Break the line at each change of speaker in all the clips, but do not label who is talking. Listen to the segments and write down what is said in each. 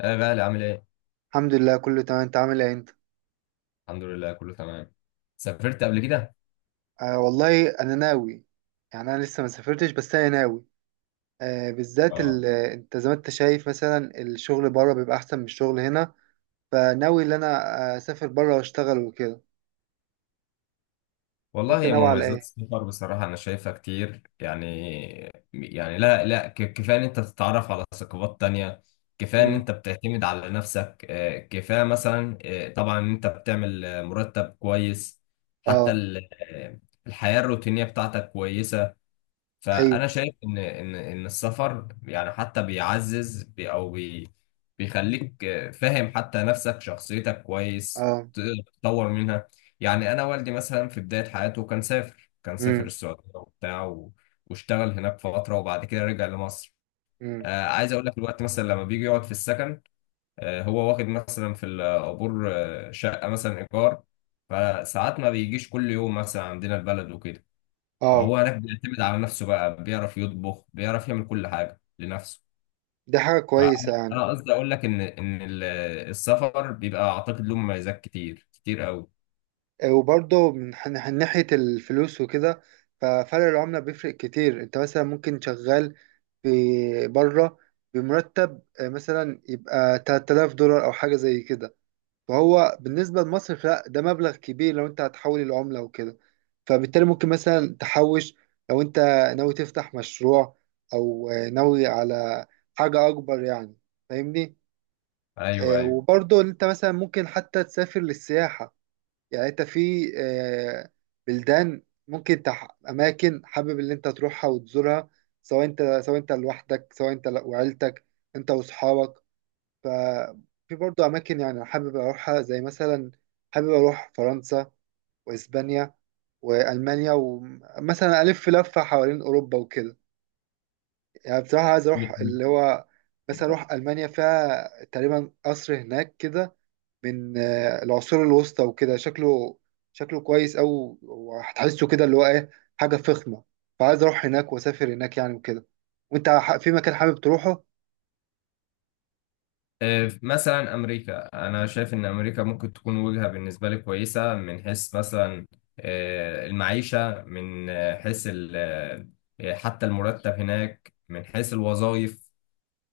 يا غالي، عامل ايه؟
الحمد لله، كله تمام. انت عامل ايه انت؟
الحمد لله كله تمام. سافرت قبل كده؟
آه والله انا ناوي. يعني انا لسه ما سافرتش، بس انا ناوي. بالذات،
اه
انت زي ما انت شايف، مثلا الشغل بره بيبقى احسن من الشغل هنا. فناوي ان انا اسافر بره واشتغل وكده.
والله،
وانت
يا
ناوي على
مميزات
ايه؟
السفر بصراحة أنا شايفها كتير يعني. يعني لا، لا، كفاية إن أنت تتعرف على ثقافات تانية، كفاية إن
امم.
أنت بتعتمد على نفسك، كفاية مثلا، طبعا إن أنت بتعمل مرتب كويس، حتى
اه.
الحياة الروتينية بتاعتك كويسة،
ايوه.
فانا شايف ان السفر يعني حتى بيعزز بي او بي بيخليك فاهم حتى نفسك شخصيتك كويس،
اه.
تقدر تطور منها. يعني انا والدي مثلا في بدايه حياته، كان سافر
امم.
السعوديه وبتاع واشتغل هناك فتره، وبعد كده رجع لمصر.
امم.
عايز اقول لك، الوقت مثلا لما بيجي يقعد في السكن، هو واخد مثلا في العبور شقه مثلا ايجار، فساعات ما بيجيش كل يوم مثلا عندنا البلد وكده،
اه.
فهو هناك بيعتمد على نفسه بقى، بيعرف يطبخ، بيعرف يعمل كل حاجة لنفسه.
دي حاجة
فأنا
كويسة يعني.
أنا قصدي أقول لك إن السفر بيبقى أعتقد له مميزات كتير كتير قوي.
وبرضه من ناحية الفلوس وكده. ففرق العملة بيفرق كتير، انت مثلا ممكن شغال في بره بمرتب مثلا يبقى 3000 دولار او حاجة زي كده. فهو بالنسبة لمصر، لا ده مبلغ كبير لو انت هتحول العملة وكده. فبالتالي ممكن مثلا تحوش لو انت ناوي تفتح مشروع، او ناوي على حاجة اكبر يعني. فاهمني؟
أيوه، أيوه.
وبرضه انت مثلا ممكن حتى تسافر للسياحة. يعني انت في اماكن حابب ان انت تروحها وتزورها، سواء انت لوحدك، سواء انت وعيلتك، انت واصحابك. ففي برضو اماكن يعني حابب اروحها، زي مثلا حابب اروح فرنسا واسبانيا والمانيا، ومثلا الف لفه حوالين اوروبا وكده. يعني بصراحه عايز اروح اللي هو مثلا اروح المانيا، فيها تقريبا قصر هناك كده من العصور الوسطى وكده. شكله كويس أوي، وهتحسه كده اللي هو إيه، حاجة فخمة. فعايز أروح هناك وأسافر هناك يعني وكده. وأنت في مكان حابب تروحه؟
مثلا أمريكا، أنا شايف إن أمريكا ممكن تكون وجهة بالنسبة لي كويسة، من حيث مثلا المعيشة، من آه، حيث ال- آه، حتى المرتب هناك، من حيث الوظائف.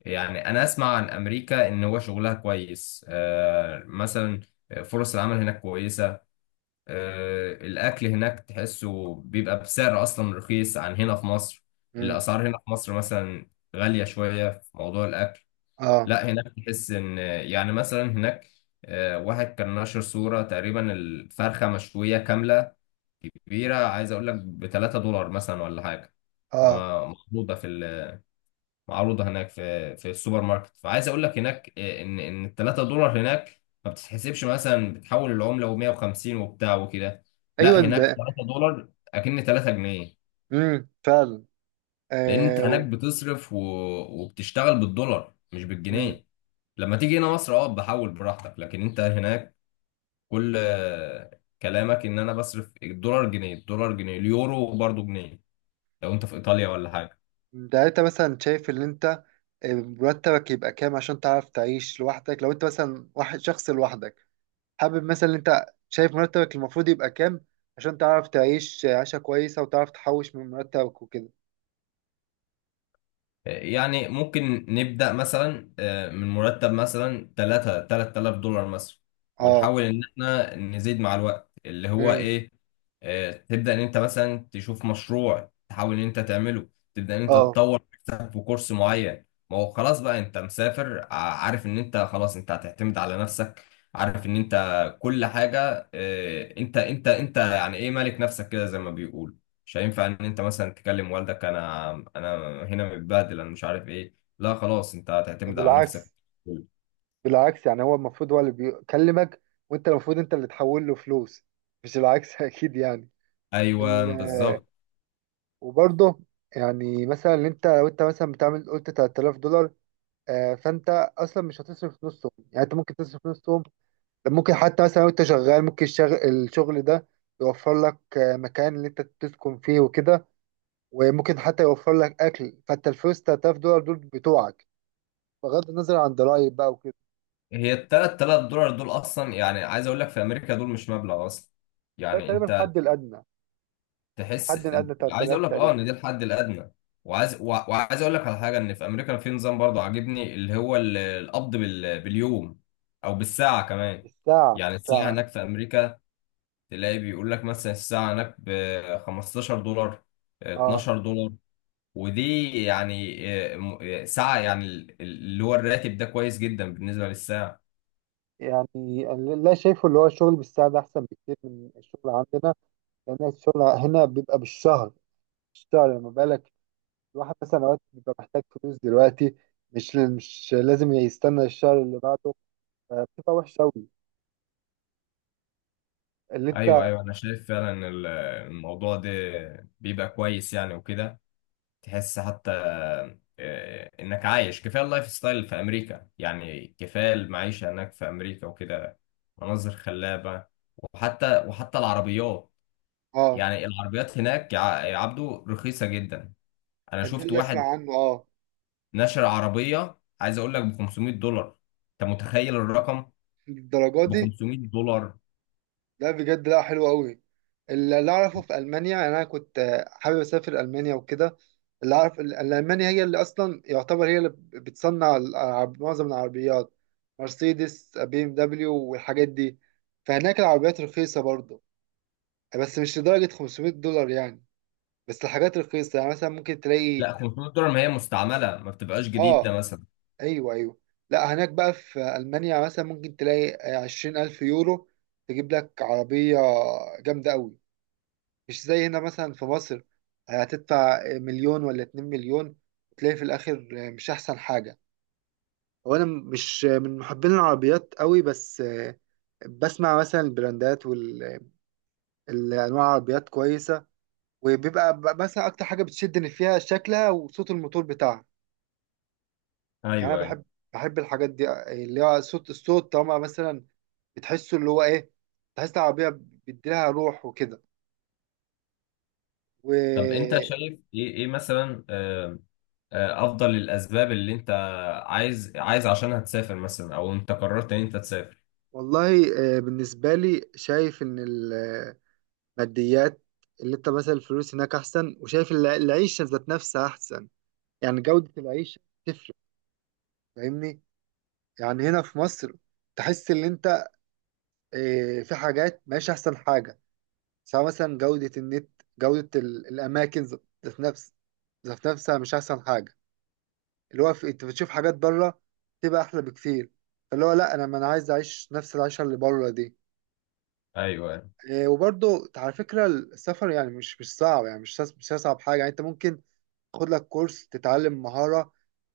يعني انا اسمع عن امريكا ان هو شغلها كويس، مثلا فرص العمل هناك كويسة. الاكل هناك تحسه بيبقى بسعر اصلا رخيص عن هنا في مصر.
مم.
الاسعار هنا في مصر مثلا غالية شوية في موضوع الاكل.
آه.
لا هناك تحس ان يعني مثلا هناك، واحد كان نشر صورة تقريبا الفرخة مشوية كاملة كبيرة، عايز اقول لك ب 3 دولار مثلا ولا حاجة،
آه.
ما- محطوطة في معروضة هناك في السوبر ماركت. فعايز اقول لك هناك ان ال 3 دولار هناك ما بتتحسبش، مثلا بتحول العملة و150 وبتاع وكده.
أيوه.
لا هناك 3 دولار اكن 3 جنيه.
مم. فعلا.
لان انت
آه.
هناك بتصرف وبتشتغل بالدولار مش
مم.
بالجنيه. لما تيجي هنا مصر بحول براحتك، لكن انت هناك كل كلامك ان انا بصرف الدولار جنيه، الدولار جنيه، اليورو برضو جنيه، لو انت في ايطاليا ولا حاجة.
ده انت مثلا شايف ان انت مرتبك يبقى كام عشان تعرف تعيش لوحدك؟ لو انت مثلا واحد شخص لوحدك، حابب مثلا ان انت شايف مرتبك المفروض يبقى كام عشان تعرف تعيش عيشة كويسة وتعرف تحوش من مرتبك وكده.
يعني ممكن نبدأ مثلا من مرتب مثلا، 3 3000 دولار مثلا،
اه.
ونحاول ان احنا نزيد مع الوقت اللي هو
امم.
ايه، تبدأ ان انت مثلا تشوف مشروع تحاول ان انت تعمله، تبدأ ان انت
اه.
تطور نفسك في كورس معين. ما هو خلاص بقى، انت مسافر، عارف ان انت خلاص انت هتعتمد على نفسك، عارف ان انت كل حاجة، انت يعني ايه، مالك نفسك كده زي ما بيقولوا. مش هينفع ان انت مثلا تكلم والدك، انا هنا متبهدل، انا مش عارف ايه. لا خلاص انت
ده
هتعتمد على نفسك.
بالعكس، بالعكس. يعني هو المفروض هو اللي بيكلمك، وانت المفروض انت اللي تحول له فلوس، مش العكس اكيد يعني.
ايوه
ال-
بالظبط.
وبرضه يعني مثلا اللي انت، لو انت مثلا بتعمل قلت 3000 دولار، فانت اصلا مش هتصرف نصهم، يعني انت ممكن تصرف نصهم. ده ممكن حتى مثلا لو انت شغال، ممكن الشغل ده يوفر لك مكان اللي انت تسكن فيه وكده، وممكن حتى يوفر لك اكل. فانت الفلوس 3000 دولار دول بتوعك، بغض النظر عن ضرائب بقى.
هي التلات تلات دولار دول اصلا، يعني عايز اقول لك في امريكا دول مش مبلغ اصلا،
ده
يعني
تقريبا
انت
الحد الأدنى، الحد
تحس.
الأدنى بتاع
عايز اقول
3000
لك
تقريبا.
ان دي الحد الادنى، وعايز اقول لك على حاجه، ان في امريكا في نظام برضه عاجبني، اللي هو القبض باليوم او بالساعه كمان.
الساعة،
يعني الساعه
الساعة.
هناك في امريكا، تلاقي بيقول لك مثلا الساعة هناك ب 15 دولار،
اه.
12 دولار. ودي يعني ساعة، يعني اللي هو الراتب ده كويس جدا بالنسبة للساعة.
يعني أنا لا شايفه، اللي هو الشغل بالساعة ده أحسن بكتير من الشغل عندنا، لأن الشغل هنا بيبقى بالشهر. بالشهر لما بالك الواحد مثلا أوقات بيبقى محتاج فلوس دلوقتي، مش لازم يستنى الشهر اللي بعده، فبتبقى وحشة أوي اللي أنت.
أيوه، أيوه. أنا شايف فعلا الموضوع ده بيبقى كويس يعني وكده. تحس حتى إنك عايش، كفاية اللايف ستايل في أمريكا يعني، كفاية المعيشة هناك في أمريكا وكده. مناظر خلابة. وحتى العربيات،
اه.
يعني العربيات هناك، يا عبدو رخيصة جدا. انا
ده
شفت
اللي أسمع
واحد
عنه، اه.
نشر عربيه، عايز اقول لك ب 500 دولار. انت متخيل الرقم؟
الدرجة
ب
دي؟
500 دولار.
لا بجد، لا حلو قوي. اللي اعرفه في المانيا، يعني انا كنت حابب اسافر المانيا وكده. اللي اعرف المانيا هي اللي اصلا يعتبر، هي اللي بتصنع معظم العربيات، مرسيدس بي ام دبليو والحاجات دي. فهناك العربيات رخيصه برضه، بس مش لدرجه 500 دولار يعني. بس الحاجات رخيصه، يعني مثلا ممكن تلاقي.
لا 500 دولار ما هي مستعمله، ما بتبقاش جديده
اه.
مثلا.
ايوه، ايوه. لا هناك بقى في المانيا مثلا ممكن تلاقي 20000 يورو تجيب لك عربيه جامده قوي، مش زي هنا مثلا في مصر. هتدفع مليون ولا 2 مليون، وتلاقي في الآخر مش أحسن حاجة. هو أنا مش من محبين العربيات قوي، بس بسمع مثلا البراندات والأنواع، العربيات كويسة. وبيبقى مثلا أكتر حاجة بتشدني فيها شكلها وصوت الموتور بتاعها. يعني أنا
ايوه، ايوه.
بحب الحاجات دي، اللي هو صوت الصوت، طالما مثلا بتحسه اللي هو إيه، تحس العربية بيديلها روح وكده.
طب انت شايف ايه مثلا، افضل الاسباب اللي انت عايز عشانها تسافر مثلا، او انت قررت ان انت تسافر.
والله، بالنسبة لي شايف إن الماديات، اللي أنت مثلا الفلوس هناك أحسن، وشايف العيشة ذات نفسها أحسن. يعني جودة العيشة تفرق، فاهمني؟ يعني هنا في مصر تحس إن أنت في حاجات ماشي أحسن حاجة، سواء مثلا جودة النت، جودة الأماكن ذات نفس ذات نفسها مش أحسن حاجة. اللي هو أنت بتشوف حاجات بره تبقى أحلى بكتير. فاللي هو لأ، أنا ما أنا عايز أعيش نفس العيشة اللي بره دي.
ايوه.
وبرضه على فكرة السفر يعني مش صعب، يعني مش أصعب حاجة. يعني أنت ممكن تاخد لك كورس، تتعلم مهارة،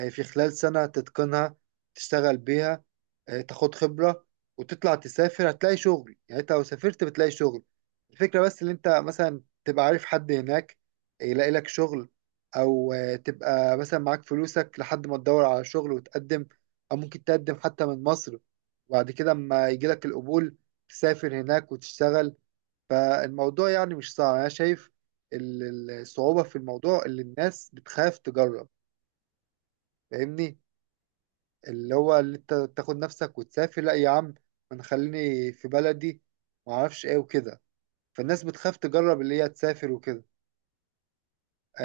في خلال سنة تتقنها، تشتغل بيها، تاخد خبرة وتطلع تسافر، هتلاقي شغل. يعني أنت لو سافرت بتلاقي شغل. الفكرة بس إن أنت مثلا تبقى عارف حد هناك يلاقي لك شغل، أو تبقى مثلا معاك فلوسك لحد ما تدور على شغل وتقدم. أو ممكن تقدم حتى من مصر، وبعد كده أما يجيلك القبول تسافر هناك وتشتغل. فالموضوع يعني مش صعب انا شايف. الصعوبة في الموضوع اللي الناس بتخاف تجرب. فاهمني؟ اللي هو اللي انت تاخد نفسك وتسافر، لا يا عم، انا خليني في بلدي، ما اعرفش ايه وكده. فالناس بتخاف تجرب اللي هي تسافر وكده.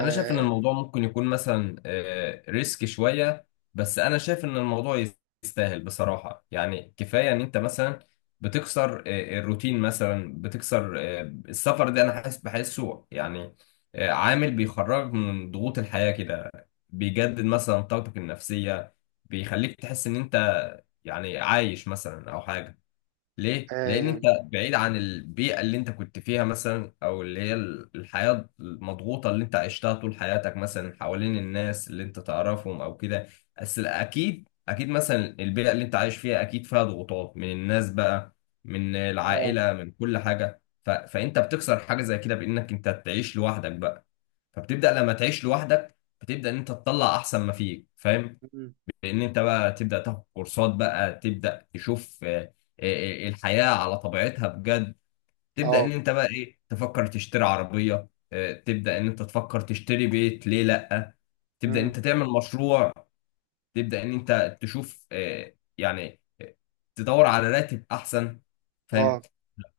انا شايف ان الموضوع ممكن يكون مثلا ريسك شويه، بس انا شايف ان الموضوع يستاهل بصراحه. يعني كفايه ان انت مثلا بتكسر الروتين مثلا، بتكسر السفر ده انا حاسس بحسه يعني عامل بيخرجك من ضغوط الحياه كده، بيجدد مثلا طاقتك النفسيه، بيخليك تحس ان انت يعني عايش مثلا او حاجه. ليه؟ لأن أنت بعيد عن البيئة اللي أنت كنت فيها مثلا، أو اللي هي الحياة المضغوطة اللي أنت عشتها طول حياتك مثلا، حوالين الناس اللي أنت تعرفهم أو كده. بس أكيد، أكيد مثلا البيئة اللي أنت عايش فيها أكيد فيها ضغوطات من الناس بقى، من
اه. اه.
العائلة، من كل حاجة فأنت بتكسر حاجة زي كده، بإنك أنت تعيش لوحدك بقى. فبتبدأ لما تعيش لوحدك، بتبدأ إن أنت تطلع أحسن ما فيك، فاهم؟
مم.
ان انت بقى تبدا تاخد كورسات، بقى تبدا تشوف الحياه على طبيعتها بجد. تبدا ان
اه.
انت بقى ايه، تفكر تشتري عربيه، تبدا ان انت تفكر تشتري بيت، ليه لا. تبدا ان
مم.
انت تعمل مشروع. تبدا ان انت تشوف يعني تدور على راتب احسن، فاهم.
آه.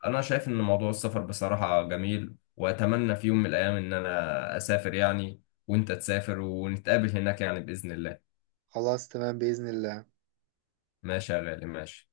انا شايف ان موضوع السفر بصراحه جميل، واتمنى في يوم من الايام ان انا اسافر يعني، وانت تسافر ونتقابل هناك يعني باذن الله.
خلاص، تمام بإذن الله.
ماشي يا غالي، ماشي.